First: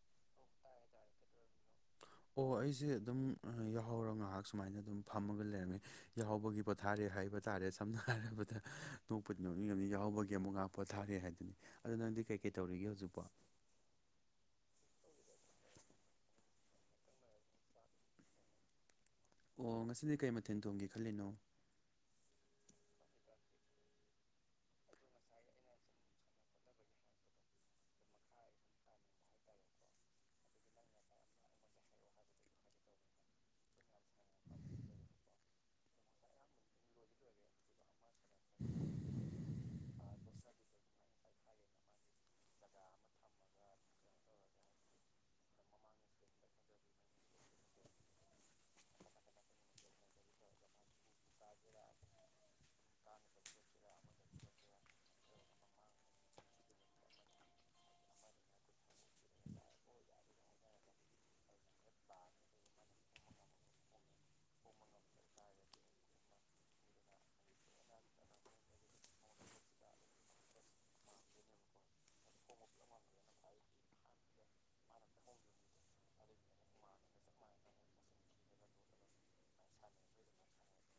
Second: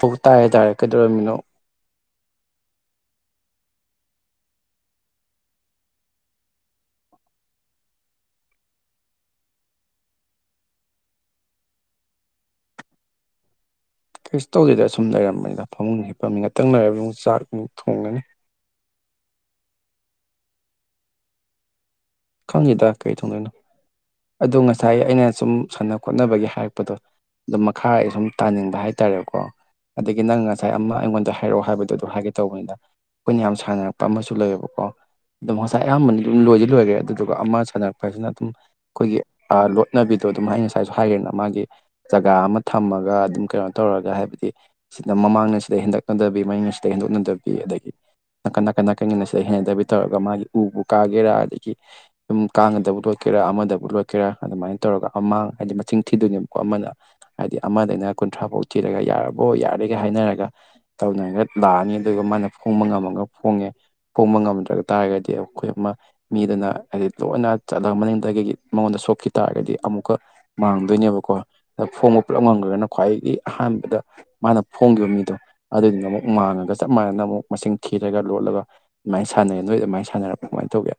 ꯑꯣ ꯇꯥꯔꯦ ꯇꯥꯔꯦ ꯀꯩꯗꯧꯔꯝꯃꯤꯅꯣ ꯑꯣ ꯑꯩꯁꯦ ꯑꯗꯨꯝ ꯌꯥꯍꯧꯔꯒꯥ ꯉꯥꯏꯍꯥꯛ ꯁꯨꯃꯥꯏꯅ ꯑꯗꯨꯝ ꯐꯝꯃꯒ ꯂꯩꯔꯝꯃꯤ ꯌꯥꯍꯧꯕꯒꯤ ꯄꯣꯊꯥꯔꯤ ꯍꯥꯏꯕ ꯇꯥꯔꯦ ꯁꯝꯅ ꯍꯥꯏꯔꯕꯗ ꯅꯣꯛꯄꯨꯗꯤ ꯅꯣꯛꯅꯤꯡꯉꯝꯅꯤ ꯌꯥꯍꯧꯕꯒꯤ ꯑꯃꯨꯛ ꯉꯍꯥꯛ ꯄꯣꯊꯥꯔꯤ ꯍꯥꯏꯗꯨꯅꯤ ꯑꯗꯣ ꯅꯪꯗꯤ ꯀꯩ ꯀꯩ ꯇꯧꯔꯤꯒꯦ ꯍꯧꯖꯤꯛꯄꯣ ꯀꯩꯁꯨ ꯇꯧꯗꯦꯗ ꯁꯨꯝ ꯂꯩꯔꯝꯕꯅꯤꯗ ꯐꯃꯨꯡ ꯍꯤꯞꯄꯝꯃꯤ ꯉꯥꯇꯪ ꯂꯩꯔꯒ ꯑꯃꯨꯛ ꯆꯥꯛ ꯅꯨꯡ ꯊꯣꯡꯉꯅꯤ ꯑꯣ ꯉꯁꯤꯗꯤ ꯀꯩ ꯃꯊꯦꯜ ꯊꯣꯡꯒꯦ ꯈꯜꯂꯤꯅꯣ ꯈꯪꯗꯦꯗ ꯀꯩ ꯊꯣꯡꯗꯣꯏꯅꯣ ꯑꯗꯣ ꯉꯁꯥꯏ ꯑꯩꯅ ꯁꯨꯝ ꯁꯥꯟꯅ ꯈꯣꯠꯅꯕꯒꯤ ꯍꯥꯏꯔꯛꯄꯗꯣ ꯑꯗꯥ ꯃꯈꯥ ꯑꯩ ꯁꯨꯝ ꯇꯥꯅꯤꯡꯕ ꯍꯥꯏꯇꯔꯦꯀꯣ ꯑꯗꯥꯒꯤ ꯅꯪ ꯉꯁꯥꯏ ꯑꯃ ꯑꯩꯉꯣꯟꯗ ꯍꯥꯏꯔꯛꯑꯣ ꯍꯥꯏꯕꯗꯣ ꯑꯗꯨ ꯍꯥꯏꯒꯦ ꯇꯧꯕꯅꯤꯗ ꯑꯩꯈꯣꯏꯅ ꯌꯥꯝ ꯁꯥꯟꯅꯔꯛꯄ ꯑꯃꯁꯨ ꯂꯩꯌꯦꯕꯀꯣ ꯑꯗꯨꯝ ꯉꯁꯥꯏ ꯑꯌꯥꯝꯕꯅ ꯑꯗꯨꯝ ꯂꯣꯏꯗꯤ ꯂꯣꯏꯒ꯭ꯔꯦ ꯑꯗꯨ ꯑꯗꯨꯒ ꯑꯃ ꯁꯥꯟꯅꯔꯄ ꯍꯥꯏꯁꯤꯅ ꯑꯗꯨꯝ ꯑꯩꯈꯣꯏꯒꯤ ꯑꯥ ꯂꯣꯠꯅꯕꯤꯗꯣ ꯑꯗꯨꯝ ꯑꯩ ꯉꯁꯥꯏꯁꯨ ꯍꯥꯏꯒ꯭ꯔꯦꯅ ꯃꯥꯒꯤ ꯖꯒꯥ ꯑꯃ ꯊꯝꯃꯒ ꯑꯗꯨꯝ ꯀꯩꯅꯣ ꯇꯧꯔꯒ ꯍꯥꯏꯕꯗꯤ ꯁꯤꯗ ꯃꯃꯥꯡꯅ ꯁꯤꯗꯩ ꯍꯦꯟꯗꯣꯛꯅꯗꯕꯤ ꯃꯅꯤꯡꯅ ꯁꯤꯗꯩ ꯍꯦꯟꯗꯣꯛꯅꯗꯕꯤ ꯑꯗꯥꯒꯤ ꯅꯥꯀꯟ ꯅꯥꯀꯟ ꯅꯥꯀꯟꯒꯤꯅ ꯁꯤꯗ ꯍꯦꯟꯅꯗꯕꯤ ꯇꯧꯔꯒ ꯃꯥꯒꯤ ꯎꯕꯨ ꯀꯥꯒꯦꯔ ꯑꯗꯥꯒꯤ ꯗꯨꯝ ꯀꯥꯡꯒꯗꯕꯨ ꯂꯣꯠꯀꯦꯔ ꯑꯃꯗꯕꯨ ꯂꯣꯠꯀꯦꯔ ꯑꯗꯨꯃꯥꯏꯟ ꯇꯧꯔꯒ ꯑꯃꯥ ꯍꯥꯏꯗꯤ ꯃꯁꯤꯡ ꯊꯤꯗꯣꯏꯅꯦꯕꯀꯣ ꯑꯃꯗ ꯍꯥꯏꯗꯤ ꯑꯃꯗꯩꯅ ꯀꯨꯟꯊ꯭ꯔꯥ ꯕꯥꯎ ꯊꯤꯔꯒ ꯌꯥꯔꯕ꯭ꯔꯣ ꯌꯥꯔꯦꯒ ꯍꯥꯏꯅꯔꯒ ꯇꯧꯅꯔꯒ ꯂꯥꯛꯑꯅꯤ ꯑꯗꯨꯒ ꯃꯥꯅ ꯐꯣꯡꯕ ꯉꯝꯃꯒ ꯐꯣꯡꯉꯦ ꯐꯣꯡꯕ ꯉꯝꯗ꯭ꯔꯥ ꯇꯥꯔꯒꯗꯤ ꯑꯩꯈꯣꯏ ꯑꯃ ꯃꯤꯗꯅ ꯍꯥꯏꯗꯤ ꯂꯣꯏꯅ ꯆꯠꯂꯒ ꯃꯅꯤꯡꯗꯩꯒꯤ ꯃꯉꯣꯟꯗ ꯁꯣꯛꯈꯤ ꯇꯥꯔꯒꯗꯤ ꯑꯃꯨꯛꯀ ꯃꯥꯡꯗꯣꯏꯅꯦꯕꯀꯣ ꯑꯗꯥ ꯐꯣꯡꯕ ꯄꯨꯂꯞ ꯉꯝꯒ꯭ꯔꯅ ꯈ꯭ꯋꯥꯏꯗꯒꯤ ꯑꯍꯥꯟꯕꯗ ꯃꯥꯅ ꯐꯣꯡꯈꯤꯕ ꯃꯤꯗꯣ ꯑꯗꯨꯗꯨꯅ ꯑꯃꯨꯛ ꯃꯥꯡꯉꯒ ꯆꯞ ꯃꯥꯟꯅꯅꯥ ꯑꯃꯨꯛ ꯃꯁꯤꯡ ꯊꯤꯔꯒ ꯂꯣꯠꯂꯒ ꯑꯗꯨꯃꯥꯏꯅ ꯁꯥꯟꯅꯩ ꯅꯣꯏ ꯑꯗꯨꯃꯥꯏ ꯁꯥꯟꯅꯔꯛꯄ꯭ꯔꯥ ꯀꯃꯥꯏꯟ ꯇꯧꯒꯦ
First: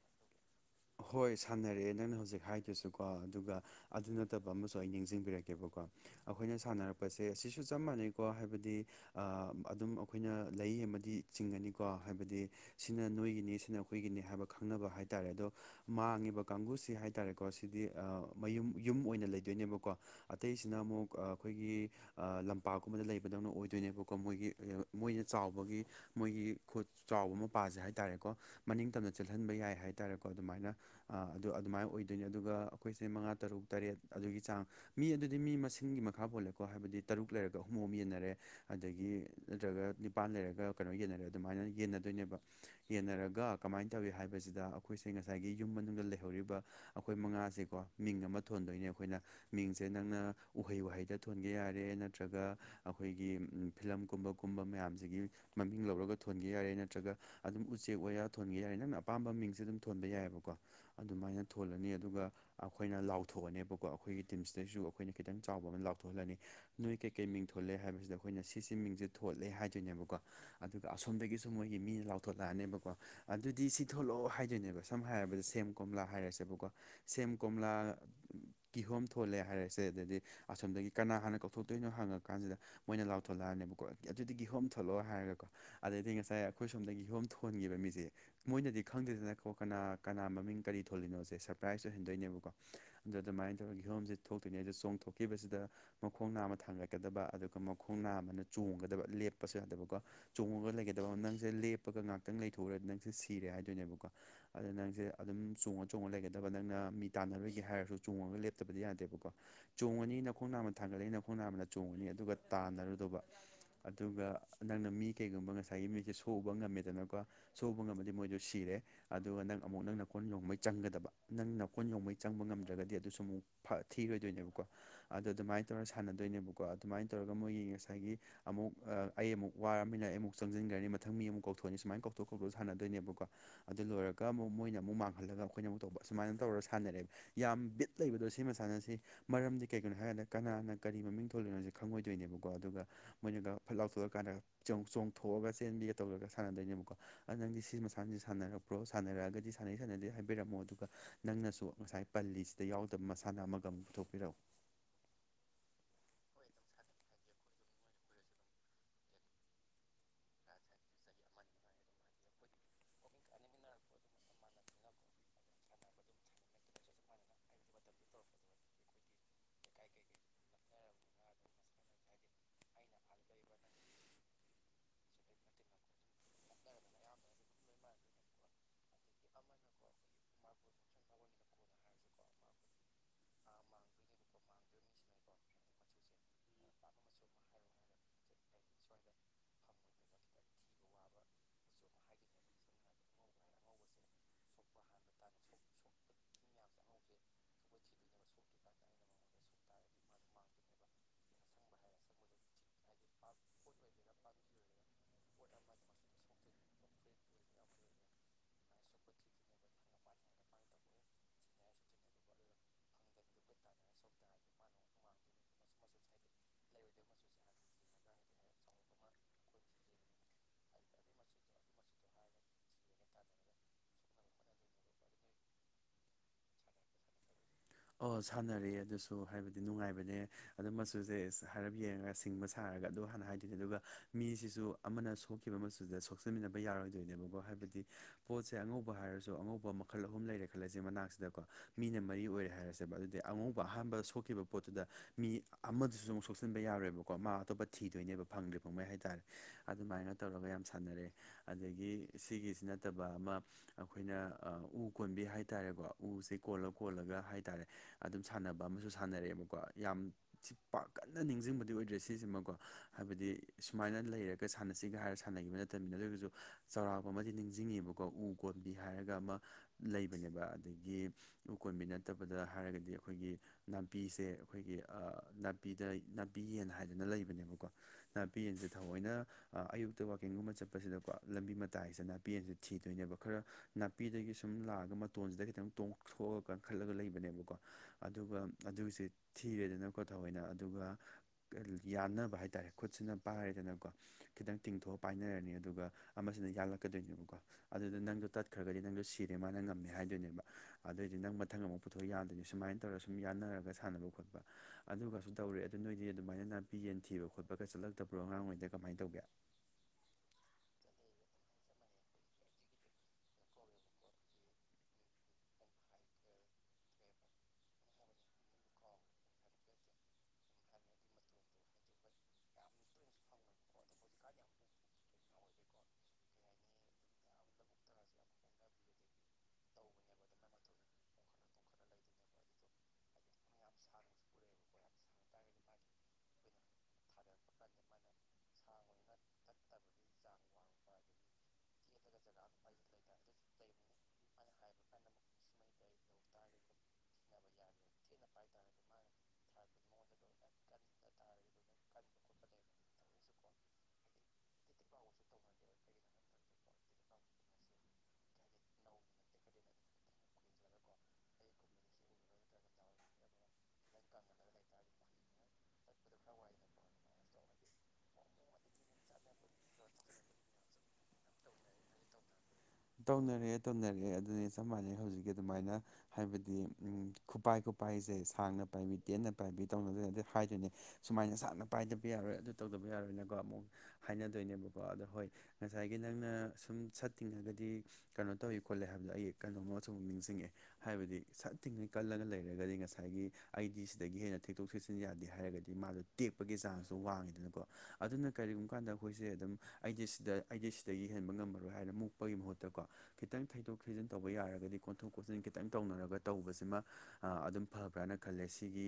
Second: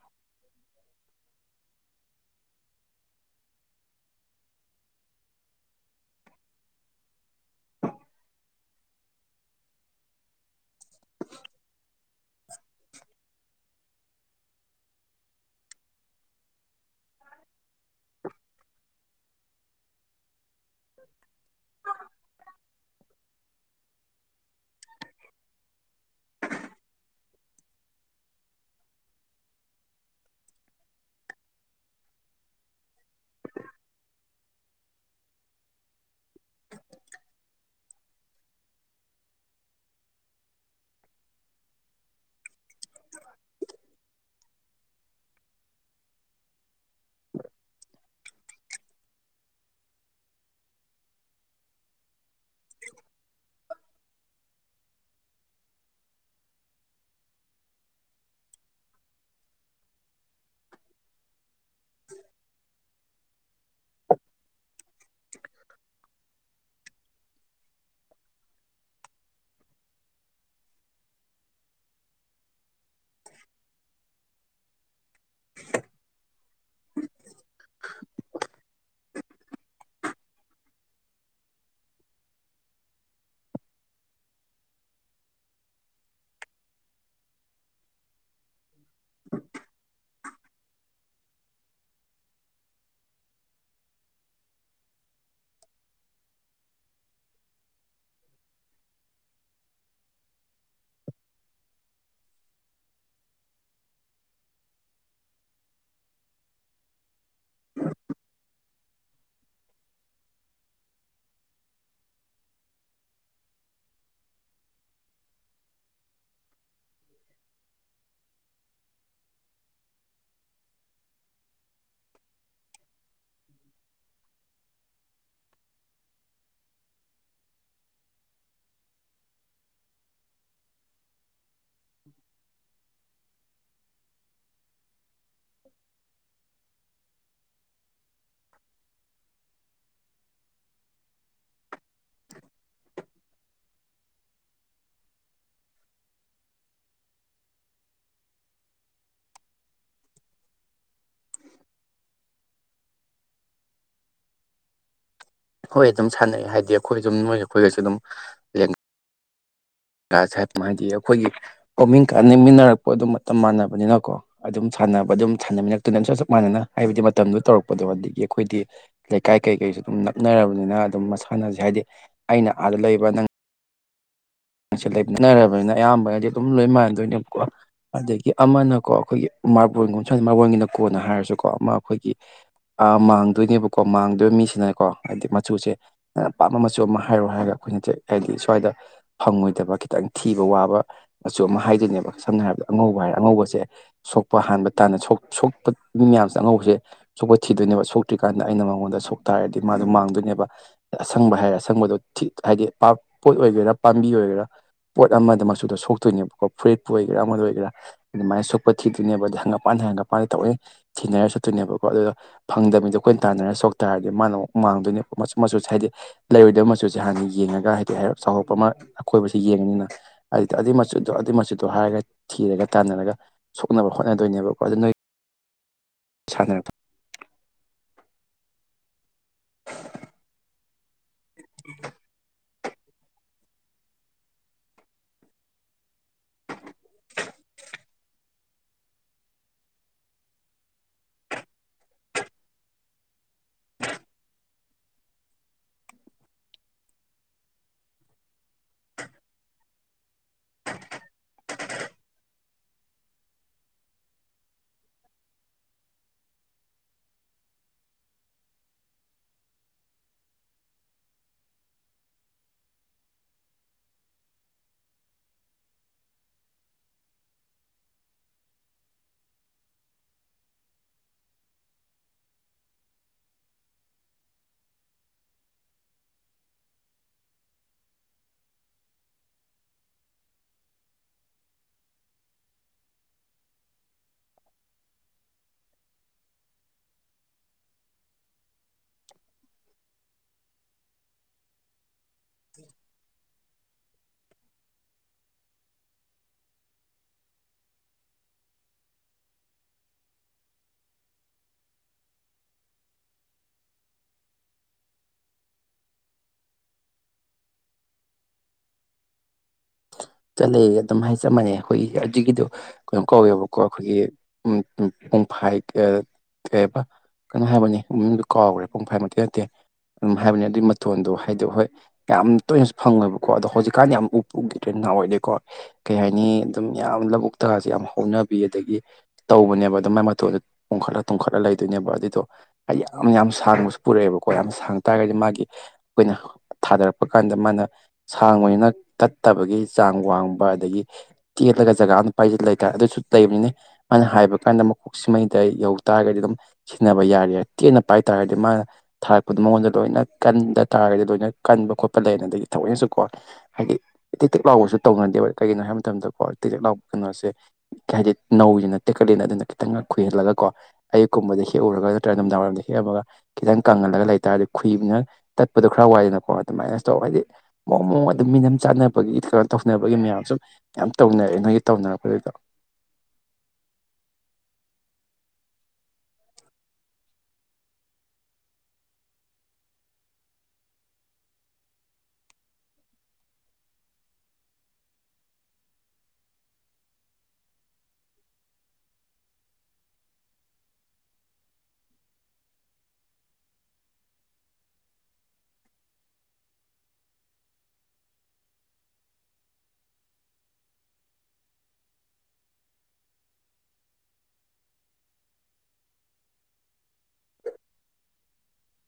ꯍꯣꯏ ꯁꯥꯟꯅꯔꯛꯑꯦ ꯅꯪꯅ ꯍꯧꯖꯤꯛ ꯍꯥꯏꯒꯤꯁꯨꯀꯣ ꯑꯗꯨꯒ ꯑꯗꯨ ꯅꯠꯇꯕ ꯑꯃꯁꯨ ꯑꯩ ꯅꯤꯡꯁꯤꯡꯕꯤꯔꯛꯀꯦꯕ ꯀꯣ ꯑꯩꯈꯣꯏꯅ ꯁꯥꯟꯅꯔꯛꯄꯁꯦ ꯁꯤꯁꯨ ꯆꯞ ꯃꯥꯟꯅꯩꯀꯣ ꯍꯥꯏꯕꯗꯤ ꯑꯥ ꯑꯗꯨꯝ ꯑꯈꯣꯏꯅ ꯂꯩꯏ ꯑꯃꯗꯤ ꯆꯤꯡꯒꯅꯤꯀꯣ ꯍꯥꯏꯕꯗꯤ ꯁꯤꯅ ꯅꯣꯏꯒꯤꯅꯤ ꯁꯤꯅ ꯑꯈꯣꯏꯒꯤꯅꯤ ꯍꯥꯏꯕ ꯈꯪꯅꯕ ꯍꯥꯏꯇꯔꯦ ꯑꯗꯣ ꯃꯥꯡꯉꯤꯕ ꯀꯥꯡꯕꯨꯁꯤ ꯍꯥꯏꯇꯔꯦꯀꯣ ꯁꯤꯗꯤ ꯑꯥ ꯃꯌꯨꯝ ꯌꯨꯝ ꯑꯣꯏꯅ ꯂꯩꯗꯣꯏꯅꯦꯕꯀꯣ ꯑꯇꯩꯁꯤꯅ ꯑꯃꯨꯛ ꯑꯥ ꯑꯈꯣꯏꯒꯤ ꯂꯝꯄꯥꯛꯀꯨꯝꯕꯗ ꯂꯩꯕꯗꯧꯅ ꯑꯣꯏꯗꯣꯏꯅꯦꯕ ꯀꯣ ꯃꯣꯏꯒꯤ ꯃꯣꯏꯅ ꯆꯥꯎꯕꯒꯤ ꯃꯣꯏꯒꯤ ꯈꯨꯠ ꯆꯥꯎꯕ ꯃꯄꯥꯁꯦ ꯍꯥꯏ ꯇꯥꯔꯦꯀꯣ ꯃꯅꯤꯡ ꯇꯝꯅ ꯆꯦꯜꯍꯟꯕ ꯌꯥꯏ ꯍꯥꯏ ꯇꯥꯔꯦꯀꯣ ꯑꯗꯨꯃꯥꯏꯅ ꯑꯥ ꯑꯗꯨ ꯑꯗꯨꯃꯥꯏꯅ ꯑꯣꯏꯗꯣꯏꯅꯤ ꯑꯗꯨꯒ ꯑꯈꯣꯏꯁꯦ ꯃꯉꯥ ꯇꯔꯨꯛ ꯇꯔꯦꯠ ꯑꯗꯨꯒꯤ ꯆꯥꯡ ꯃꯤ ꯑꯗꯨꯗꯤ ꯃꯤ ꯃꯁꯤꯡꯒꯤ ꯃꯈꯥ ꯄꯣꯜꯂꯦꯀꯣ ꯍꯥꯏꯕꯗꯤ ꯇꯔꯨꯛ ꯂꯩꯔꯒ ꯑꯍꯨꯝ ꯑꯍꯨꯝ ꯌꯦꯟꯅꯔꯦ ꯑꯗꯒꯤ ꯅꯠꯇ꯭ꯔꯒ ꯅꯤꯄꯥꯟ ꯂꯩꯔꯒ ꯀꯩꯅꯣ ꯌꯦꯟꯅꯔꯦ ꯑꯗꯨꯃꯥꯏꯅ ꯌꯦꯟꯅꯗꯣꯏꯅꯦꯕ ꯌꯦꯟꯅꯔꯒ ꯀꯃꯥꯏꯟ ꯇꯧꯔꯤ ꯍꯥꯏꯕꯁꯤꯗ ꯑꯈꯣꯏꯁꯦ ꯉꯁꯥꯏꯒꯤ ꯌꯨꯝ ꯃꯅꯨꯡꯗ ꯂꯩꯍꯧꯔꯤꯕ ꯑꯈꯣꯏ ꯃꯉꯥꯁꯦꯀꯣ ꯃꯤꯡ ꯑꯃ ꯊꯣꯟꯗꯣꯏꯅꯦ ꯑꯈꯣꯏꯅ ꯃꯤꯡꯁꯦ ꯅꯪꯅ ꯎꯍꯩ ꯋꯥꯍꯩꯗ ꯊꯣꯟꯒꯦ ꯌꯥꯔꯦ ꯅꯠꯇ꯭ꯔꯒ ꯑꯈꯣꯏꯒꯤ ꯐꯤꯂꯝ ꯀꯨꯝꯕ ꯀꯨꯝꯕ ꯃꯌꯥꯝꯁꯤꯒꯤ ꯃꯃꯤꯡ ꯂꯧꯔꯒ ꯊꯣꯟꯒꯦ ꯌꯥꯔꯦ ꯅꯠꯇ꯭ꯔꯒ ꯑꯗꯨꯝ ꯎꯆꯦꯛ ꯋꯥꯌꯥ ꯊꯣꯟꯒꯦ ꯌꯥꯔꯦ ꯅꯪꯅ ꯑꯄꯥꯝꯕ ꯃꯤꯡꯁꯦ ꯑꯗꯨꯝ ꯊꯣꯟꯕ ꯌꯥꯏꯕꯀꯣ ꯑꯗꯨꯃꯥꯏꯅ ꯊꯣꯜꯂꯅꯤ ꯑꯗꯨꯒ ꯑꯈꯣꯏꯅ ꯂꯥꯎꯊꯣꯛꯑꯅꯦꯕꯀꯣ ꯑꯈꯣꯏꯒꯤ ꯇꯤꯝꯁꯤꯗꯩꯩꯁꯨ ꯑꯈꯣꯏꯅ ꯈꯤꯇꯪ ꯆꯥꯎꯕ ꯑꯃ ꯂꯥꯎꯊꯣꯛꯍꯜꯂꯅꯤ ꯅꯣꯏ ꯀꯩꯀꯩ ꯃꯤꯡ ꯊꯣꯜꯂꯦ ꯍꯥꯏꯕꯁꯤꯗ ꯑꯈꯣꯏꯅ ꯁꯤꯁꯤ ꯃꯤꯡꯁꯦ ꯊꯣꯜꯂꯦ ꯍꯥꯏꯗꯣꯏꯅꯦꯕꯀꯣ ꯑꯗꯨꯒ ꯑꯁꯣꯝꯗꯒꯤꯁꯨ ꯃꯣꯏꯒꯤ ꯃꯤꯅ ꯂꯥꯎꯊꯣꯛꯂꯛꯑꯅꯦꯕꯀꯣ ꯑꯗꯨꯗꯤ ꯁꯤ ꯊꯣꯛꯂꯛꯑꯣ ꯍꯥꯏꯗꯣꯏꯅꯦꯕ ꯁꯝ ꯍꯥꯏꯔꯕꯗ ꯁꯦꯝ ꯀꯣꯝꯂꯥ ꯍꯥꯏꯔꯁꯦꯕꯀꯣ ꯁꯦꯝ ꯀꯣꯝꯂꯥ ꯀꯤꯍꯣꯝ ꯊꯣꯜꯂꯦ ꯍꯥꯏꯔꯁꯦ ꯑꯗꯩꯗꯤ ꯑꯁꯣꯝꯗꯒꯤ ꯀꯅꯥ ꯍꯥꯟꯅ ꯀꯧꯊꯣꯛꯇꯣꯏꯅꯣ ꯍꯪꯉ ꯀꯥꯟꯁꯤꯗ ꯃꯣꯏꯅ ꯂꯥꯎꯊꯣꯂꯛꯑꯅꯦꯕꯀꯣ ꯑꯗꯨꯗꯒꯤ ꯒꯤꯍꯣꯝ ꯊꯣꯛꯂꯛꯑꯣ ꯍꯥꯏꯔꯒꯀꯣ ꯑꯗꯩꯗꯤ ꯉꯁꯥꯏ ꯑꯈꯣꯏ ꯁꯣꯝꯗ ꯒꯤꯍꯣꯝ ꯊꯣꯟꯈꯤꯕ ꯃꯤꯁꯦ ꯃꯣꯏꯅꯗꯤ ꯈꯪꯗꯦꯗꯅꯀꯣ ꯀꯅꯥ ꯀꯅꯥ ꯃꯃꯤꯡ ꯀꯔꯤ ꯊꯣꯜꯂꯤꯅꯣꯁꯦ ꯁꯔꯄ꯭ꯔꯥꯏꯁ ꯑꯣꯏꯍꯟꯗꯣꯏꯅꯦꯕꯀꯣ ꯑꯗꯨꯗ ꯑꯗꯨꯃꯥꯏꯅ ꯇꯧꯔꯒ ꯒꯤꯍꯣꯝꯁꯦ ꯊꯣꯛꯇꯣꯏꯅꯦ ꯑꯗ ꯆꯣꯡꯊꯣꯛꯈꯤꯕꯁꯤꯗ ꯃꯈꯣꯡ ꯅꯝꯃꯥ ꯊꯥꯡꯒꯠꯀꯗꯕ ꯑꯗꯨꯒ ꯃꯈꯣꯡ ꯅꯝꯃꯅꯥ ꯆꯣꯡꯒꯗꯕ ꯂꯦꯞꯄꯁꯨ ꯌꯥꯗꯕꯀꯣ ꯆꯣꯡꯉꯒ ꯂꯩꯒꯗꯕ ꯅꯪꯁꯦ ꯂꯦꯞꯄꯒ ꯉꯥꯛꯇꯪ ꯂꯩꯊꯣꯛꯎꯔꯗꯤ ꯅꯪꯁꯦ ꯁꯤꯔꯦ ꯍꯥꯏꯗꯣꯏꯅꯦꯕꯀꯣ ꯑꯗ ꯅꯪꯁꯦ ꯑꯗꯨꯝ ꯆꯣꯡꯉ ꯆꯣꯡꯉ ꯂꯩꯒꯗꯕ ꯅꯪꯅ ꯃꯤ ꯇꯥꯟꯅꯔꯣꯏꯒꯦ ꯍꯥꯏꯔꯁꯨ ꯆꯣꯡꯉꯒ ꯂꯦꯞꯇꯕꯗꯤ ꯌꯥꯗꯦꯕꯀꯣ ꯆꯣꯡꯉꯅꯤ ꯅꯈꯣꯡ ꯅꯥꯝꯃꯅ ꯊꯥꯡꯒꯠꯂꯅꯤ ꯅꯈꯣꯡ ꯅꯥꯝꯃꯅ ꯆꯣꯡꯉꯅꯤ ꯑꯗꯨꯒ ꯇꯥꯟꯅꯔꯨꯗꯧꯕ ꯑꯗꯨꯒ ꯅꯪꯅ ꯃꯤ ꯀꯩꯒꯨꯝꯕ ꯉꯁꯥꯏꯒꯤ ꯃꯤꯁꯦ ꯁꯣꯛꯎꯕꯥ ꯉꯝꯃꯦꯗꯅꯀꯣ ꯁꯣꯛꯎꯕꯥ ꯉꯝꯃꯗꯤ ꯃꯣꯏꯗꯣ ꯁꯤꯔꯦ ꯑꯗꯨꯒ ꯅꯪ ꯑꯃꯨꯛ ꯅꯪ ꯅꯥꯀꯣꯟ ꯌꯧꯃꯩ ꯆꯪꯒꯗꯕ ꯅꯪ ꯅꯀꯣꯟ ꯌꯧꯃꯩ ꯆꯪꯕ ꯉꯝꯗ꯭ꯔꯒꯗꯤ ꯑꯗꯨꯁꯨ ꯑꯃꯨꯛ ꯊꯤꯔꯣꯏꯗꯣꯏꯅꯦꯕꯀꯣ ꯑꯗꯣ ꯑꯗꯨꯃꯥꯏꯅ ꯇꯧꯔꯒ ꯁꯥꯟꯅꯗꯣꯏꯅꯦꯕꯀꯣ ꯑꯗꯨꯃꯥꯏꯅ ꯇꯧꯔꯒ ꯃꯣꯏꯒꯤ ꯉꯁꯥꯏꯒꯤ ꯑꯃꯨꯛ ꯑꯩ ꯑꯃꯨꯛ ꯋꯔꯝꯃꯤꯅꯥ ꯑꯩ ꯑꯃꯨꯛ ꯆꯪꯁꯤꯟꯈ꯭ꯔꯅꯤ ꯃꯊꯪ ꯃꯤ ꯑꯃꯨꯛ ꯀꯧꯊꯣꯛꯑꯅꯤ ꯁꯨꯃꯥꯏꯅ ꯀꯧꯊꯣꯛ ꯀꯧꯊꯣꯛꯑ ꯁꯥꯟꯅꯗꯣꯏꯅꯦꯕꯀꯣ ꯑꯗꯨ ꯂꯣꯏꯔꯒ ꯑꯃꯨꯛ ꯃꯣꯏꯅ ꯑꯃꯨꯛ ꯃꯥꯡꯍꯜꯂꯒ ꯑꯩꯈꯣꯏꯅ ꯑꯃꯨꯛ ꯇꯧꯕ ꯑꯁꯨꯃꯥꯏꯅ ꯇꯧꯔ ꯁꯥꯟꯅꯔꯛꯑꯦ ꯌꯥꯝ ꯕꯤꯠ ꯂꯩꯕꯗꯣ ꯁꯤ ꯃꯁꯥꯟꯅꯁꯦ ꯃꯔꯝꯗꯤ ꯀꯩꯒꯤꯅꯣ ꯍꯥꯏꯀꯥꯟꯗ ꯀꯅꯥꯅ ꯀꯔꯤ ꯃꯃꯤꯡ ꯊꯣꯅꯂꯤꯅꯣꯁꯦ ꯈꯪꯉꯣꯏꯗꯣꯏꯅꯦꯕꯀꯣ ꯑꯗꯨꯒ ꯃꯣꯏꯅꯒ ꯐꯠ ꯂꯥꯎꯊꯣꯛꯑꯀꯥꯟꯗ ꯆꯣꯡꯊꯣꯛꯑꯒ ꯆꯦꯟꯕꯤꯒ ꯇꯧꯔꯒ ꯁꯥꯟꯅꯗꯣꯏꯅꯦꯕꯀꯣ ꯑ ꯅꯪꯗꯤ ꯁꯤ ꯃꯁꯥꯅꯁꯦ ꯁꯥꯟꯅꯔꯛ ꯄ꯭ꯔꯣ ꯁꯥꯟꯅꯔꯛꯑꯒꯗꯤ ꯁꯥꯟꯅꯩ ꯁꯥꯟꯅꯗꯦ ꯍꯥꯏꯕꯤꯔꯝꯃꯣ ꯑꯗꯨꯒ ꯅꯪꯅꯁꯨ ꯉꯁꯥꯏ ꯄꯜꯂꯤꯁꯤꯗ ꯌꯥꯎꯗꯕ ꯃꯁꯥꯟꯅ ꯑꯃꯒ ꯑꯃꯨꯛ ꯄꯨꯊꯣꯛꯄꯤꯔꯝꯃꯨ ꯍꯣꯏ ꯑꯗꯨꯝ ꯁꯥꯟꯅꯩ ꯍꯥꯏꯗꯤ ꯑꯩꯈꯣꯏ ꯑꯗꯨꯝ ꯅꯣꯏꯒ ꯑꯩꯈꯣꯏꯒꯁꯦ ꯑꯗꯨꯝ [unintelligible] ꯍꯥꯏꯗꯤ ꯑꯩꯈꯣꯏꯒꯤ ꯍꯧꯃꯤꯟ ꯀꯥꯃꯤꯟꯅꯔꯛꯄ ꯑꯗꯨꯝ ꯃꯇꯝ ꯃꯥꯟꯅꯕꯅꯤꯅꯀꯣ ꯑꯗꯨꯝ ꯁꯥꯟꯅꯕ ꯑꯗꯨꯝ ꯁꯥꯟꯅꯃꯤꯔꯛꯇꯨꯏ ꯅꯠꯇ꯭ꯔ ꯆꯞ ꯃꯥꯟꯅꯅ ꯍꯥꯏꯕꯗꯤ ꯃꯇꯝꯗꯣ ꯇꯧꯔꯛꯄꯗꯣ ꯑꯗꯒꯤ ꯑꯩꯈꯣꯏꯗꯤ ꯂꯩꯀꯥꯏ ꯀꯩꯀꯩꯁꯨ ꯑꯗꯨꯝ ꯅꯛꯅꯔꯕꯅꯤꯅ ꯑꯗꯨꯝ ꯃꯁꯥꯟꯅꯁꯦ ꯍꯥꯏꯗꯤ ꯑꯩꯅ ꯑꯥꯗ ꯂꯩꯕ ꯅꯪ [unintelligible] ꯑꯌꯥꯝꯕꯅꯗꯤ ꯑꯗꯨꯝ ꯂꯣꯏ ꯃꯥꯟꯅꯗꯣꯏꯅꯦꯕꯀꯣ ꯑꯗꯒꯤ ꯑꯃꯅꯀꯣ ꯑꯩꯈꯣꯏꯒꯤ ꯃꯥꯔꯕꯣꯟꯒꯨꯝꯕ ꯁꯥꯅ ꯃꯥꯔꯕꯣꯟꯒꯤꯅ ꯀꯣꯟꯅ ꯍꯥꯏꯔꯁꯨꯀꯣ ꯑꯃ ꯑꯩꯈꯣꯏꯒꯤ ꯑ ꯃꯥꯡꯗꯣꯏꯅꯦꯕꯀꯣ ꯃꯥꯡꯗꯣꯏꯕ ꯃꯤꯁꯤꯅꯀꯣ ꯍꯥꯏꯗꯤ ꯃꯆꯨꯁꯦ ꯅꯪꯅ ꯄꯥꯝꯕ ꯃꯆꯨ ꯑꯃ ꯍꯥꯏꯛꯔꯣ ꯍꯥꯏꯔꯒ ꯑꯩꯈꯣꯏꯅ ꯍꯥꯏꯗꯤ ꯁ꯭ꯋꯥꯏꯗ ꯐꯪꯉꯣꯏꯗꯕ ꯈꯤꯇꯪ ꯊꯤꯕ ꯋꯥꯕ ꯃꯆꯨ ꯑꯃ ꯍꯥꯏꯗꯣꯏꯅꯦꯕ ꯁꯝꯅ ꯍꯥꯏꯔꯕꯗ ꯑꯉꯧꯕ ꯍꯥꯏꯔꯦ ꯑꯉꯧꯕꯁꯦ ꯁꯣꯛꯄ ꯍꯥꯟꯕ ꯇꯥꯅ ꯁꯣꯛꯄ ꯃꯤ ꯃꯌꯥꯝꯁꯦ ꯑꯉꯧꯕꯁꯦ ꯁꯣꯛꯄ ꯊꯤꯗꯣꯏꯅꯦꯕ ꯁꯣꯛꯇ꯭ꯔꯤꯀꯥꯟꯗ ꯑꯩꯅ ꯃꯉꯣꯟꯗ ꯁꯣꯛ ꯇꯥꯔꯒꯗꯤ ꯃꯥꯗꯣ ꯃꯥꯡꯗꯣꯏꯅꯦꯕ ꯑꯁꯪꯕ ꯍꯥꯏꯔꯦ ꯑꯁꯪꯕꯗꯣ ꯊꯤ ꯍꯥꯏꯗꯤ ꯄ ꯄꯣꯠ ꯑꯣꯏꯒꯦꯔꯥ [unintelligible] ꯄꯣꯠ ꯑꯃꯗ ꯃꯆꯨꯗꯣ ꯁꯣꯛꯇꯣꯏꯅꯦꯕꯀꯣ ꯐꯨꯔꯤꯠꯄꯨ ꯑꯣꯏꯒꯦꯔꯥ ꯑꯃꯗ ꯑꯣꯏꯒꯦꯔꯥ ꯑꯗꯨꯃꯥꯏꯅ ꯁꯣꯛꯄ ꯊꯤꯗꯣꯏꯅꯦꯕ ꯑꯗꯤ ꯍꯪꯒꯄꯥꯟꯗꯤ ꯍꯪꯒꯄꯥꯟ ꯊꯥꯑꯣꯏꯅ ꯊꯤꯅꯔꯥ ꯆꯠꯇꯣꯏꯅꯦꯕꯀꯣ ꯑꯗꯨ ꯐꯪꯗꯕꯃꯤꯗꯣ ꯑꯩꯈꯣꯏꯅ ꯇꯥꯟꯅꯔꯒ ꯁꯣꯛ ꯇꯥꯔꯗꯤ ꯃꯥꯅ ꯑꯃꯨꯛ ꯃꯥꯡꯗꯣꯏꯅꯦꯕ ꯃꯆꯨ ꯃꯆꯨꯁꯦ ꯍꯥꯏꯗꯤ ꯂꯩꯔꯣꯏꯗꯕ ꯃꯆꯨꯁꯦ ꯍꯥꯟꯅ ꯌꯦꯡꯉꯒ ꯍꯥꯏꯗꯤ ꯍꯥꯏꯔꯞ ꯆꯥꯎꯔꯥꯛꯄ ꯑꯃ ꯑꯀꯣꯏꯕꯁꯤ ꯌꯦꯡꯉꯅꯤꯅ ꯍꯥꯏꯗ ꯑꯗꯨꯏ ꯃꯆꯨꯠꯇꯣ ꯑꯗꯨꯏ ꯃꯆꯨꯠꯇꯣ ꯍꯥꯏꯔꯒ ꯊꯤꯔꯒ ꯇꯥꯟꯅꯔꯒ ꯁꯣꯛꯅꯕ ꯍꯣꯠꯅꯗꯣꯏꯅꯦꯕꯀꯣ ꯑꯗꯨ ꯅꯣꯏ ꯁꯥꯟꯅꯔꯛ ꯑꯣ ꯁꯥꯟꯅꯔꯛꯑꯦ ꯑꯗꯨꯁꯨ ꯍꯥꯏꯕꯗꯤ ꯅꯨꯡꯉꯥꯏꯕꯅꯦ ꯑꯗꯣ ꯃꯆꯨꯁꯦ ꯍꯥꯏꯔꯞ ꯌꯦꯡꯉꯒ ꯁꯤꯡ ꯕ ꯁꯥꯔꯒ ꯑꯗꯨ ꯍꯥꯟꯅ ꯍꯥꯏꯗꯣꯏꯅꯦ ꯑꯗꯨꯒ ꯃꯤꯁꯤꯁꯨ ꯑꯃꯅ ꯁꯣꯛꯈꯤꯕ ꯃꯆꯨꯗ ꯁꯣꯛꯆꯤꯟꯃꯤꯟꯅꯕ ꯌꯥꯔꯣꯏꯗꯣꯏꯅꯦꯕꯀꯣ ꯍꯥꯏꯕꯗꯤ ꯄꯣꯠꯁꯦ ꯑꯉꯧꯕ ꯍꯥꯏꯔꯁꯨ ꯑꯉꯧꯕ ꯃꯈꯜ ꯑꯍꯨꯝ ꯂꯩꯔꯦ ꯈꯜꯂꯁꯦ ꯃꯅꯥꯛꯁꯤꯗꯀꯣ ꯃꯤꯅ ꯃꯔꯤ ꯑꯣꯏꯔꯦ ꯍꯥꯏꯔꯁꯦꯕ ꯑꯗꯨꯗꯤ ꯑꯉꯧꯕ ꯑꯍꯥꯟꯕ ꯁꯣꯛꯈꯤꯕ ꯄꯣꯠꯇꯨꯗ ꯃꯤ ꯑꯃꯗꯨꯁꯨ ꯑꯃꯨꯛ ꯁꯣꯛꯆꯤꯟꯕ ꯌꯥꯔꯣꯏꯕꯀꯣ ꯃꯥ ꯑꯇꯣꯞꯄ ꯊꯤꯗꯣꯏꯅꯦꯕ ꯐꯪꯗ꯭ꯔꯤ ꯐꯪꯉꯩ ꯍꯥꯏꯇꯥꯔꯦ ꯑꯗꯨꯃꯥꯏꯅ ꯇꯧꯔꯒ ꯌꯥꯝ ꯁꯥꯟꯅꯔꯛꯑꯦ ꯑꯗꯒꯤ ꯁꯤꯒꯤꯁꯤ ꯅꯠꯇꯕ ꯑꯃ ꯑꯩꯈꯣꯏꯅ ꯎ ꯀꯣꯟꯕꯤ ꯍꯥꯏꯇꯥꯥꯔꯦꯀꯣ ꯎꯁꯦ ꯀꯣꯜꯂ ꯀꯣꯜꯂꯒ ꯍꯥꯏ ꯇꯥꯔꯦ ꯑꯗꯨꯝ ꯁꯥꯟꯅꯕ ꯑꯃꯁꯨ ꯁꯥꯟꯅꯔꯛꯑꯦꯕꯀꯣ ꯌꯥꯝ ꯁꯤ ꯄꯥꯛ ꯀꯟꯅ ꯅꯤꯡꯁꯤꯡꯕꯗꯤ ꯑꯣꯏꯗ꯭ꯔꯦ ꯁꯤꯁꯤꯃꯀꯣ ꯍꯥꯏꯕꯗꯤ ꯁꯨꯃꯥꯏꯅ ꯂꯩꯔꯒ ꯁꯥꯟꯅꯁꯤꯒ ꯍꯥꯏꯔꯒ ꯁꯥꯟꯅꯈꯤꯕ ꯅꯠꯇꯦ ꯐꯠꯇꯃꯤꯟꯅ ꯑꯗꯨ ꯑꯣꯏꯔꯁꯨ ꯆꯥꯎꯔꯥꯛꯄ ꯑꯃꯗꯤ ꯅꯤꯡꯁꯤꯡꯉꯦꯕꯀꯣ ꯎ ꯀꯣꯟꯕꯤ ꯍꯥꯏꯔꯒ ꯑꯃ ꯂꯩꯕꯅꯦꯕ ꯑꯗꯒꯤ ꯎꯀꯣꯟꯕꯤ ꯅꯠꯇꯕꯗ ꯍꯥꯏꯔꯒꯗꯤ ꯑꯩꯈꯣꯏꯒꯤ ꯅꯥꯄꯤꯁꯦ ꯑꯩꯈꯣꯏꯒꯤ ꯑꯥ ꯅꯥꯄꯤꯗ ꯅꯥꯄꯤꯌꯦꯟ ꯍꯥꯏꯗꯅ ꯂꯩꯕꯅꯦꯕꯀꯣ ꯅꯥꯄꯤ ꯌꯦꯟꯁꯦ ꯊꯑꯣꯏꯅ ꯑꯌꯨꯛꯇ ꯋꯥꯛꯀꯤꯡꯒꯨꯝꯕ ꯆꯠꯄꯁꯤꯗꯀꯣ ꯂꯝꯕꯤ ꯃꯇꯥꯏꯁꯤꯗ ꯅꯥꯄꯤ ꯌꯦꯟ ꯑꯁꯤ ꯊꯤꯗꯣꯏꯅꯦꯕ ꯈꯔ ꯅꯥꯄꯤꯗꯒꯤ ꯁꯨꯝ ꯂꯥꯛꯑꯒ ꯃꯇꯣꯟꯁꯤꯗ ꯈꯤꯇꯪ ꯇꯣꯡꯊꯣꯛꯑꯒ ꯈꯠꯂꯒ ꯂꯩꯕꯅꯦꯕꯀꯣ ꯑꯗꯨꯒ ꯑꯗꯨꯒꯥꯁꯤ ꯊꯤꯔꯦꯗꯅꯀꯣ ꯊꯑꯣꯏꯅ ꯑꯗꯨꯒ ꯌꯥꯟꯅꯕ ꯍꯥꯏꯇꯥꯔꯦ ꯈꯨꯠꯁꯤꯅ ꯄꯥꯏꯔꯦꯅꯀꯣ ꯈꯤꯇꯪ ꯇꯤꯡꯊꯣꯛꯑ ꯄꯥꯏꯅꯔꯅꯤ ꯑꯗꯨꯒ ꯑꯃꯁꯤꯅ ꯌꯥꯜꯂꯛꯀꯗꯣꯏꯅꯦꯕꯀꯣ ꯑꯗꯨꯗ ꯅꯪꯗꯣ ꯇꯠꯈ꯭ꯔꯒꯗꯤ ꯅꯪꯗꯣ ꯁꯤꯔꯦ ꯃꯥꯅ ꯉꯝꯃꯦ ꯍꯥꯏꯗꯣꯏꯅꯦꯕ ꯑꯗꯨꯑꯣꯏꯗꯤ ꯅꯪ ꯃꯊꯪ ꯑꯃ ꯄꯨꯊꯣꯛꯎ ꯌꯥꯗꯣꯏꯅꯤ ꯁꯨꯃꯥꯏꯅ ꯇꯧꯔ ꯁꯨꯝ ꯌꯥꯅꯔꯒ ꯁꯥꯟꯅꯕ ꯈꯣꯠꯄ ꯑꯗꯨꯒꯁꯨ ꯇꯧꯔꯦ ꯑꯗꯨ ꯅꯣꯏꯗꯤ ꯑꯗꯨꯃꯥꯏꯅ ꯅꯥꯄꯤ ꯌꯦꯟ ꯊꯤꯕ ꯈꯣꯠꯄꯒ ꯆꯠꯂꯛꯇꯕ꯭ꯔꯣ ꯑꯉꯥꯡꯑꯣꯏꯉꯩꯗ ꯀꯃꯥꯏꯅ ꯇꯧꯒꯦ ꯆꯠꯂꯦ ꯑꯗꯨꯝ ꯍꯥꯏ ꯆꯞ ꯃꯥꯅꯩ ꯑꯩꯈꯣꯏꯒꯤ ꯑꯗꯨꯒꯤꯗꯣ ꯀꯩꯅꯣꯝ ꯀꯧꯋꯦꯕꯀꯣ ꯑꯩꯈꯣꯏꯒꯤ ꯄꯨꯡꯐꯥꯏ ꯀꯩꯕ ꯀꯩꯅꯣꯝ ꯍꯥꯏꯕꯅꯤ ꯃꯃꯤꯡꯗꯨ ꯀꯥꯎꯈ꯭ꯔꯦ ꯄꯨꯡꯐꯥꯏꯃꯛꯇꯤ ꯅꯠꯇꯦ ꯑꯗꯨꯝ ꯍꯥꯏꯕꯅꯤ ꯑꯗꯨꯒꯤ ꯃꯇꯣꯟꯗꯣ ꯍꯥꯏꯗꯤ ꯍꯣꯏ ꯌꯥꯝ ꯇꯣꯏꯅꯁꯨ ꯐꯪꯉꯣꯏꯕꯀꯣ ꯑꯗꯣ ꯍꯧꯖꯤꯛꯀꯥꯟꯗꯤ ꯌꯥꯝ ꯎꯞ ꯎꯞ ꯎꯈꯤꯗꯔ꯭ꯦ ꯀꯩ ꯍꯥꯏꯅꯤ ꯑꯗꯨꯝ ꯌꯥꯝ ꯂꯧꯕꯨꯛꯇ ꯍꯧꯖꯤꯛ ꯌꯥꯝ ꯍꯧꯅꯕꯤ ꯑꯗꯒꯤ ꯇꯧꯕꯅꯦꯕ ꯑꯗꯨ ꯃꯥꯏ ꯃꯇꯣꯟꯗ ꯇꯣꯡꯈꯠꯂ ꯇꯣꯡꯈꯠꯂ ꯂꯩꯗꯣꯏꯅꯦꯕ ꯑꯗꯨꯗꯣ ꯑꯩ ꯌꯥꯝ ꯌꯥꯝ ꯁꯥꯡꯕꯁꯨ ꯄꯨꯔꯛꯑꯦꯕꯀꯣ ꯌꯥꯝ ꯁꯥꯡ ꯇꯥꯔꯒꯗꯤ ꯃꯥꯒꯤ ꯑꯈꯣꯏꯅ ꯊꯥꯗꯔꯛꯄ ꯀꯥꯟꯗ ꯃꯥꯅ ꯁꯥꯥꯡꯕꯅꯤꯅꯥ ꯇꯠꯇꯕꯒꯤ ꯆꯥꯡ ꯋꯥꯡꯕ ꯑꯗꯒꯤ ꯇꯦꯜꯂꯒ ꯖꯒꯥ ꯑꯃ ꯄꯥꯏꯖꯤꯜ ꯂꯩꯇꯥꯥꯏ ꯑꯗꯨꯁꯨ ꯇꯝꯃꯤꯅꯤ ꯃꯅꯥ ꯍꯥꯏꯕ ꯀꯥꯟꯗ ꯃꯀꯣꯛꯁꯤꯃꯩ ꯗꯥꯏ ꯌꯧ ꯇꯥꯔꯒꯗꯤ ꯑꯗꯨꯝ ꯁꯤꯖꯤꯟꯅꯕ ꯌꯥꯔꯦ ꯇꯦꯟꯅ ꯄꯥꯏ ꯇꯥꯔꯗꯤ ꯃꯥꯅꯥ ꯊꯥꯔꯛꯄꯗ ꯃꯉꯣꯟꯗ ꯂꯣꯏꯅ ꯀꯟꯗ ꯇꯥꯔꯒꯗꯤ ꯂꯣꯏꯅ ꯀꯟꯕ ꯈꯣꯠꯄ ꯂꯩꯅ ꯑꯗꯒꯤ ꯊꯑꯣꯏꯅꯁꯨ ꯀꯣ ꯍꯥꯏꯗꯤ ꯇꯦꯛꯇꯦꯛ ꯂꯥꯎꯕꯁꯨ ꯇꯧꯅꯗꯦꯕ ꯀꯩꯒꯤꯅꯣ ꯍꯥꯏ ꯃꯇꯝꯗꯀꯣ ꯇꯦꯛꯇꯦꯛ ꯂꯥꯎꯕ ꯁꯦ ꯍꯥꯏꯗꯤ ꯅꯧꯋꯤꯅ ꯇꯦꯛꯀꯠꯂꯤꯅ ꯑꯗꯨꯅ ꯈꯤꯇꯪꯒ ꯈꯨꯏꯍꯜꯂꯒ ꯀꯣ ꯑꯌꯨꯛꯀꯨꯝꯕꯗ ꯍꯦꯛꯎꯔꯒ ꯅꯠꯇ꯭ꯔꯒ ꯅꯨꯡꯃꯤꯗꯥꯡ ꯋꯥꯏꯔꯝꯗ ꯍꯦꯛꯑꯝꯃꯒ ꯈꯤꯇꯪ ꯀꯪꯍꯜꯂꯒ ꯂꯩꯇꯥꯔꯗꯤ ꯈꯨꯏꯕꯅ ꯇꯠꯄꯗꯣ ꯈꯔ ꯋꯥꯏꯗꯅꯀꯣ ꯑꯗꯨꯃꯥꯏꯅꯁꯨ ꯇꯧ ꯍꯥꯏꯗꯤ ꯃꯑꯣꯡ ꯃꯑꯣꯡ ꯑꯗꯨꯝ ꯃꯤꯅꯝ ꯆꯥꯅꯕ ꯈꯔ ꯇꯧꯁꯟꯅꯕꯒꯤ ꯃꯌꯥꯝꯁꯨꯝ ꯌꯥꯝ ꯇꯧꯅꯔꯑꯦ ꯅꯣꯏꯒꯤ ꯇꯧꯅꯔꯛꯄꯗꯨꯗꯣ ꯇꯧꯅꯔꯛꯑꯦ ꯇꯧꯅꯔꯛꯑꯦ ꯑꯗꯨꯅꯤ ꯆꯞ ꯃꯥꯟꯅꯩ ꯍꯧꯖꯤꯛꯀꯤ ꯑꯗꯨꯃꯥꯏꯅ ꯍꯥꯏꯕꯗꯤ ꯎꯝ ꯈꯨꯄꯥꯏ ꯈꯨꯄꯥꯏꯁꯦ ꯁꯥꯡꯅ ꯄꯥꯏꯕꯤ ꯇꯦꯟꯅ ꯄꯥꯏꯕꯤ ꯇꯧꯅꯗꯣꯏꯅꯦ ꯑꯗꯩꯩ ꯍꯥꯏꯗꯣꯏꯅꯦ ꯁꯨꯃꯥꯏꯅ ꯁꯥꯡꯅ ꯄꯥꯏꯗꯕ ꯌꯥꯔꯣꯏ ꯑꯗꯨ ꯇꯧꯗꯕ ꯌꯥꯔꯣꯏꯅꯀꯣ ꯑꯃꯨꯛ ꯍꯥꯏꯅꯗꯣꯏꯅꯦꯕꯀꯣ ꯑꯗꯣ ꯍꯣꯏ ꯉꯁꯥꯏꯒꯤ ꯅꯪꯅ ꯁꯨꯝ ꯁꯠ ꯇꯤꯡꯉꯒꯗꯤ ꯗꯤ ꯀꯩꯅꯣ ꯇꯧꯏ ꯈꯣꯠꯂꯦ ꯍꯥꯏꯕꯗꯣ ꯑꯩ ꯀꯩꯅꯣꯝꯃ ꯁꯨꯃꯨꯛ ꯅꯤꯡꯁꯤꯡꯉꯛꯑꯦ ꯍꯥꯏꯕꯗꯤ ꯁꯠ ꯇꯤꯡꯉꯩ ꯀꯜꯂꯒ ꯂꯩꯔꯒꯗꯤ ꯉꯁꯥꯏꯒꯤ ꯑꯩꯗꯤ ꯁꯤꯗꯒꯤ ꯍꯦꯟꯅ ꯊꯦꯛꯇꯣꯛ ꯊꯦꯛꯆꯤꯟ ꯌꯥꯗꯦ ꯍꯥꯏꯔꯒꯗꯤ ꯃꯥꯗꯨ ꯇꯦꯛꯄꯒꯤ ꯆꯥꯟꯁꯇꯣ ꯋꯥꯡꯉꯤꯗꯅꯀꯣ ꯑꯗꯨꯅ ꯀꯔꯤꯒꯨꯝꯕ ꯀꯥꯟꯗ ꯑꯈꯣꯏꯁꯦ ꯑꯗꯨꯝ ꯑꯩꯗꯤ ꯁꯤꯗ ꯑꯩꯗꯤ ꯁꯤꯗꯒꯤ ꯍꯦꯟꯕ ꯉꯝꯃꯔꯣꯏ ꯍꯥꯏꯅ ꯃꯨꯛꯄꯒꯤ ꯃꯍꯨꯠꯇꯀꯣ ꯈꯤꯇꯪ ꯊꯩꯗꯣꯛ ꯊꯩꯖꯤꯟ ꯇꯧꯕ ꯌꯥꯔꯒꯗꯤ ꯀꯣꯟꯊꯣꯛ ꯀꯣꯟꯁꯤꯟ ꯈꯤꯇꯪ ꯇꯧꯅꯔꯒ ꯇꯧꯕꯁꯤꯃ ꯑꯗꯨꯝ ꯐꯕ꯭ꯔꯥꯅ ꯈꯜꯂꯦ ꯁꯤꯒꯤ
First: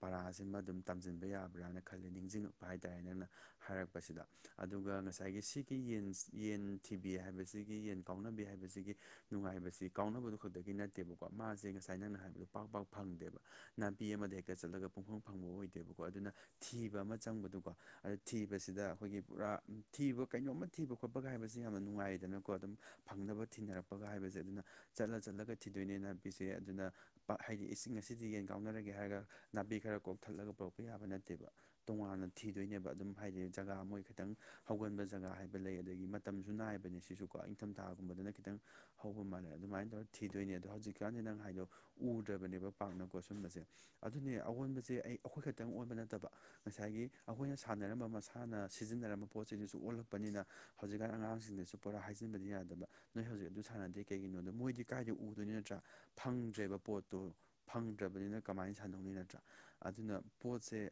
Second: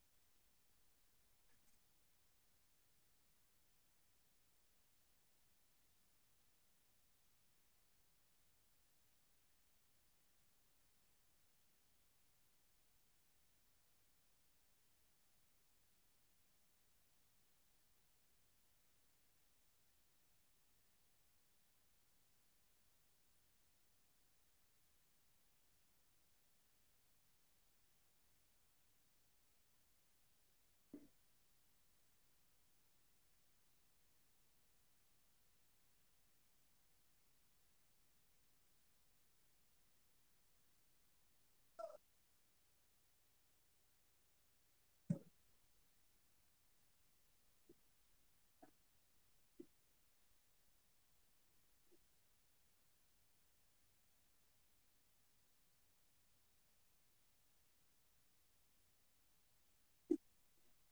ꯄꯔꯥꯁꯤꯃ ꯑꯗꯨꯝ ꯇꯝꯖꯤꯟꯕ ꯌꯥꯕ꯭ꯔꯥꯅ ꯈꯜꯂꯦ ꯅꯤꯡꯁꯤꯡꯉ ꯍꯥꯏꯇꯥꯔꯦ ꯅꯪꯅ ꯍꯥꯏꯔꯛꯄꯁꯤꯗ ꯑꯗꯨꯒ ꯉꯁꯥꯏꯒꯤ ꯁꯤꯒꯤ ꯌꯦꯟꯁ ꯌꯦꯟ ꯊꯤꯕꯤ ꯍꯥꯏꯕꯁꯤ ꯒꯤ ꯌꯦꯟ ꯀꯥꯎꯅꯕꯤ ꯍꯥꯏꯕꯁꯤꯒꯤ ꯅꯨꯡꯉꯥꯏꯕꯁꯤ ꯀꯥꯎꯅꯕꯗꯨ ꯈꯛꯇꯒꯤ ꯅꯠꯇꯦꯕꯀꯣ ꯃꯥꯁꯦ ꯉꯁꯥꯏ ꯅꯪꯅ ꯍꯥꯏꯕꯗꯣ ꯄꯥꯛ ꯄꯥꯛ ꯐꯪꯗꯦꯕ ꯅꯥꯄꯤ ꯑꯃꯗ ꯍꯦꯛꯇ ꯆꯠꯂꯒ ꯄꯨꯡꯐꯡ ꯐꯪꯕ ꯑꯣꯏꯗꯦꯕꯀꯣ ꯑꯗꯨꯅ ꯊꯤꯕ ꯑꯃ ꯆꯪꯕꯗꯨꯀꯣ ꯑꯗ ꯊꯤꯕꯁꯤꯗ ꯑꯈꯣꯏꯒꯤ ꯄꯨꯔꯥ ꯊꯤꯕ ꯀꯩꯅꯣꯝꯃ ꯊꯤꯕ ꯈꯣꯠꯄꯒ ꯍꯥꯏꯕꯁꯤ ꯌꯥꯝꯅ ꯅꯨꯡꯉꯥꯏꯗꯅ ꯀꯣ ꯑꯗꯨꯝ ꯐꯪꯅꯕ ꯊꯤꯅꯔꯛꯄꯒ ꯍꯥꯏꯕꯁꯦ ꯑꯗꯨꯅ ꯆꯠꯂ ꯆꯠꯂꯒ ꯊꯤꯗꯣꯏꯅꯦꯅ ꯅꯥꯄꯤꯁꯦ ꯑꯗꯨꯅ ꯄꯥꯛ ꯍꯥꯏꯗꯤ ꯏꯁꯤꯡ ꯑꯁꯤꯗꯤ ꯌꯦꯟ ꯀꯥꯎꯅꯔꯒꯦ ꯍꯥꯏꯔ ꯅꯥꯄꯤ ꯈꯔ ꯀꯣꯛ ꯊꯠꯂꯒ ꯄꯨꯔꯛꯄ ꯌꯥꯕ ꯅꯠꯇꯦꯕ ꯇꯣꯉꯥꯟꯅ ꯊꯤꯗꯣꯏꯅꯦꯕ ꯑꯗꯨꯝ ꯍꯥꯏꯗꯤ ꯖꯒꯥ ꯃꯣꯏ ꯈꯤꯇꯪ ꯍꯧꯒꯟꯕ ꯖꯒꯥ ꯍꯥꯏꯕ ꯂꯩ ꯑꯗꯒꯤ ꯇꯝꯁꯨ ꯅꯥꯏꯕꯅꯦ ꯁꯤꯁꯨꯀꯣ ꯏꯪꯊꯝꯊꯥꯒꯨꯝꯕꯗꯅ ꯈꯤꯇꯪ ꯍꯧꯕ ꯃꯥꯜꯂꯦ ꯑꯗꯨꯃꯥꯏꯅ ꯇꯧꯔ ꯊꯤꯗꯣꯏꯅꯤ ꯑꯗꯣ ꯍꯧꯖꯤꯛꯀꯥꯟꯗꯤ ꯅꯪ ꯍꯥꯏꯗꯣ ꯎꯗ꯭ꯔꯕꯅꯦꯕ ꯄꯥꯛꯅꯀꯣ ꯁꯨꯝꯕꯁꯦ ꯑꯗꯨꯅꯦ ꯑꯥꯑꯣꯟꯕꯁꯦ ꯑꯩ ꯑꯈꯣꯏ ꯈꯛꯇꯪ ꯑꯣꯟꯕ ꯅꯠꯇꯕ ꯉꯁꯥꯏꯒꯤ ꯑꯈꯣꯏꯅ ꯁꯥꯟꯅꯔꯝꯕ ꯃꯁꯥꯅꯥ ꯁꯤꯖꯤꯟꯅꯔꯝꯕ ꯄꯣꯠꯆꯩꯗꯨꯁꯨ ꯑꯣꯜꯂꯛꯄꯅꯤꯅ ꯍꯧꯖꯤꯛꯀꯥꯟ ꯑꯉꯥꯡꯁꯤꯡꯗꯁꯨ ꯄꯨꯔꯥ ꯍꯥꯏꯠ ꯖꯤꯟꯕꯗꯤ ꯌꯥꯗꯕ ꯅꯣꯏ ꯍꯧꯖꯤꯛ ꯑꯗꯨ ꯁꯥꯟꯅꯗꯦ ꯀꯩꯒꯤꯅꯣꯗꯣ ꯃꯣꯏꯗꯤ ꯀꯥꯏꯗ ꯎꯗꯣꯏꯅꯣ ꯅꯠꯇ꯭ꯔꯥ ꯐꯪꯗ꯭ꯔꯦꯕ ꯄꯣꯠꯇꯣ ꯐꯪꯗ꯭ꯔꯕꯅꯤꯅ ꯀꯃꯥꯏꯅ ꯁꯥꯟꯅꯧꯅꯤ ꯅꯠꯇ꯭ꯔꯥ ꯑꯗꯨꯅ ꯄꯣꯠꯁꯦ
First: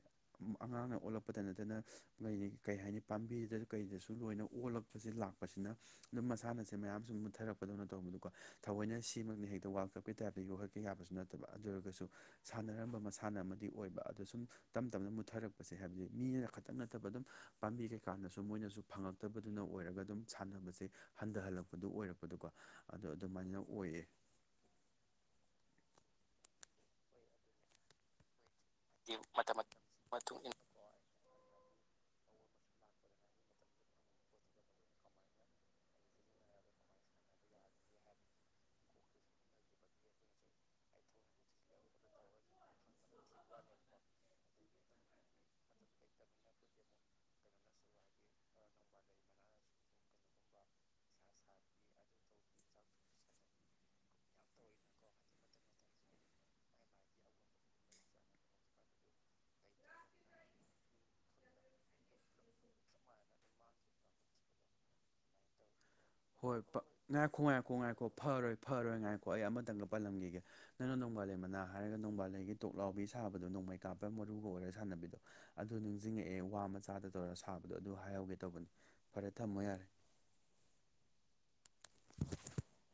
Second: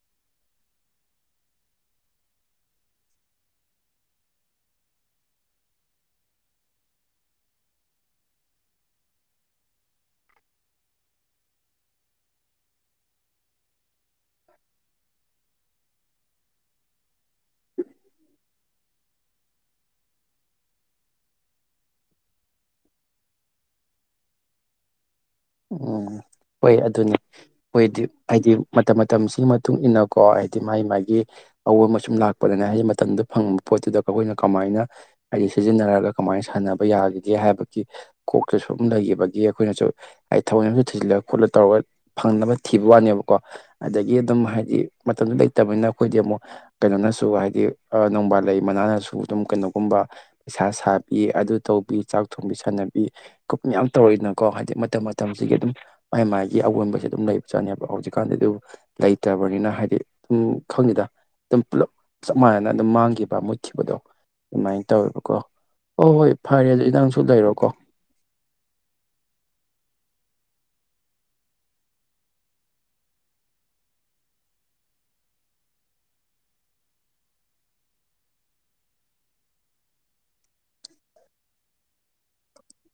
ꯑꯉꯥꯡꯅ ꯑꯣꯜꯂꯛꯄꯗ ꯅꯠꯇꯅ ꯂꯩꯌꯤ ꯀꯩ ꯍꯥꯏꯅꯤ ꯄꯥꯝꯕꯤꯗ ꯀꯩꯗꯁꯨ ꯂꯣꯏꯅ ꯑꯣꯜꯂꯛ ꯐꯨꯖꯤꯜ ꯂꯥꯛꯄꯁꯤꯅ ꯗꯨꯝ ꯃꯁꯥꯟꯅꯁꯦ ꯃꯌꯥꯝ ꯁꯨꯝ ꯃꯨꯊꯔꯛꯄꯗꯧꯅ ꯇꯧꯕꯗꯨꯀꯣ ꯊꯥꯑꯣꯏꯅ ꯁꯤꯃꯛꯅꯥ ꯍꯦꯛꯇ ꯋꯥꯜ ꯀꯞꯀꯤ ꯇꯥꯏꯞꯇ ꯌꯣꯛꯍꯠ ꯀꯦꯌꯥꯕꯁꯨ ꯅꯠꯇꯕ ꯑꯗꯨ ꯑꯣꯏꯔꯒꯁꯨ ꯁꯥꯟꯅꯔꯝꯕ ꯃꯁꯥꯟꯅ ꯑꯃꯗꯤ ꯑꯣꯏꯕ ꯑꯥ ꯇꯥꯁꯨꯝ ꯇꯞ ꯇꯞꯅ ꯃꯨꯠꯊꯔꯛꯄꯁꯦ ꯍꯥꯏꯕꯗꯤ ꯃꯤꯌꯥ ꯈꯥꯠ ꯊꯟ ꯅꯠꯇꯕ ꯗꯨꯝ ꯄꯥꯝꯕꯤꯁꯦ ꯀꯥꯟꯅꯥꯁꯨ ꯃꯣꯏꯅꯁꯨ ꯐꯪꯉꯛꯇꯕꯗꯨꯅ ꯑꯣꯏꯔꯒ ꯑꯗꯨꯝ ꯁꯥꯟꯅꯕꯁꯦ ꯍꯟꯗꯍꯜꯂꯛꯄꯗꯨ ꯑꯣꯏꯔꯛꯄꯗꯨꯀꯣ ꯑꯗꯣ ꯑꯗꯨꯃꯥꯏꯅ ꯑꯣꯏꯌꯦ ꯎꯝ ꯍꯣꯏ ꯑꯗꯨꯅꯦ ꯍꯣꯏꯗꯤ ꯍꯥꯏꯗꯤ ꯃꯇꯝ ꯃꯇꯝꯁꯤꯒꯤ ꯃꯇꯨꯡ ꯏꯟꯅꯀꯣ ꯍꯥꯏꯗꯤ ꯃꯥꯏ ꯃꯥꯒꯤ ꯑꯑꯣꯝꯕ ꯁꯨꯝ ꯂꯥꯛꯄꯗꯅꯦ ꯍꯩ ꯃꯇꯝꯗ ꯐꯪꯕ ꯄꯣꯠꯇꯨꯗ ꯑꯩꯈꯣꯏꯅ ꯀꯃꯥꯏꯅ ꯍꯩ ꯁꯤꯖꯤꯟꯅꯔꯒ ꯀꯃꯥꯏ ꯁꯥꯟꯅꯕ ꯌꯥꯒꯤꯒꯦ ꯍꯥꯏꯕꯒꯤ ꯀꯣꯛꯇ ꯁꯨꯝ ꯂꯩꯈꯤꯕꯒꯤ ꯑꯩꯈꯣꯏꯅꯁꯨ ꯑꯩꯠ ꯊꯋꯣꯜꯃꯁꯨ ꯊꯤꯖꯤꯜꯂ ꯈꯣꯠꯂ ꯇꯧꯔꯒ ꯐꯪꯅꯕ ꯊꯤꯕ ꯋꯥꯅꯦꯕꯀꯣ ꯑꯗꯒꯤ ꯑꯗꯨꯝ ꯍꯥꯏꯗꯤ ꯃꯇꯝꯗꯨ ꯂꯩꯇꯕꯅꯦꯅ ꯑꯩꯈꯣꯏꯗꯤ ꯑꯃꯨꯛ ꯀꯩꯅꯣꯅꯁꯨ ꯍꯥꯏꯗꯤ ꯑꯥ ꯅꯣꯡꯕꯥꯜ ꯂꯩ ꯃꯅꯥꯅꯁꯨ ꯑꯗꯨꯝ ꯀꯩꯅꯣꯒꯨꯝꯕ ꯁꯥ ꯁꯥꯕꯤ ꯑꯗꯨ ꯇꯧꯕꯤ ꯆꯥꯛ ꯊꯣꯡꯕꯤ ꯁꯥꯟꯅꯕꯤ ꯈꯣꯠ ꯃꯌꯥꯝ ꯇꯧꯔꯛꯏꯅꯀꯣ ꯍꯥꯏꯗꯤ ꯃꯇꯝ ꯃꯠ ꯇꯝꯁꯤꯒꯤ ꯑꯗꯨꯝ ꯃꯥꯏ ꯃꯥꯏꯒꯤ ꯑꯑꯣꯟꯕꯁꯦ ꯑꯗꯨꯝ ꯂꯩ ꯖꯥꯠꯅꯦꯕ ꯍꯧꯖꯤꯛꯀꯥꯟꯗꯦ ꯑꯗꯨꯝ ꯂꯩꯇꯕꯅꯤꯅ ꯍꯥꯏꯗꯤ ꯑꯝ ꯈꯪꯗꯦꯗ ꯇꯨꯝꯄꯨꯂꯞ ꯆꯞ ꯃꯥꯟꯅꯅ ꯑꯗꯨꯝ ꯃꯥꯡꯈꯤꯕ ꯃꯨꯠꯈꯤꯕꯗꯣ ꯅ ꯇꯧꯔꯥꯕꯀꯣ ꯍꯣꯏ ꯄꯛ ꯉꯥꯏꯈꯣ ꯉꯥꯏꯈꯣ ꯉꯥꯏꯈꯣ ꯐꯔꯣꯏ ꯐꯔꯣꯏ ꯉꯥꯏꯈꯣ ꯑꯩ ꯑꯃꯇꯪꯒ ꯄꯜꯂꯝꯒꯤꯒꯦ ꯅꯪꯅ ꯅꯣꯡꯕꯥꯜꯂꯩ ꯃꯅꯥ ꯍꯥꯏꯔꯒ ꯅꯣꯡꯕꯥꯜꯂꯩꯒꯤ ꯇꯣꯛꯂꯥꯎꯕꯤ ꯁꯥꯕꯗꯣ ꯅꯣꯡꯃꯩ ꯀꯥꯞꯄ ꯃꯔꯨꯒ ꯑꯣꯏꯔꯒ ꯁꯥꯟꯅꯕꯤꯗꯣ ꯑꯗꯨ ꯅꯤꯡꯁꯤꯡꯉꯛꯑꯦ ꯋꯥ ꯃꯆꯥꯥꯗ ꯇꯧꯔ ꯁꯥꯕꯗꯣ ꯑꯗꯨ ꯍꯥꯏꯍꯧꯒꯦ ꯇꯧꯕꯅꯤ ꯐꯔꯦ ꯊꯝꯃꯣ ꯌꯥꯔꯦ [inaudible]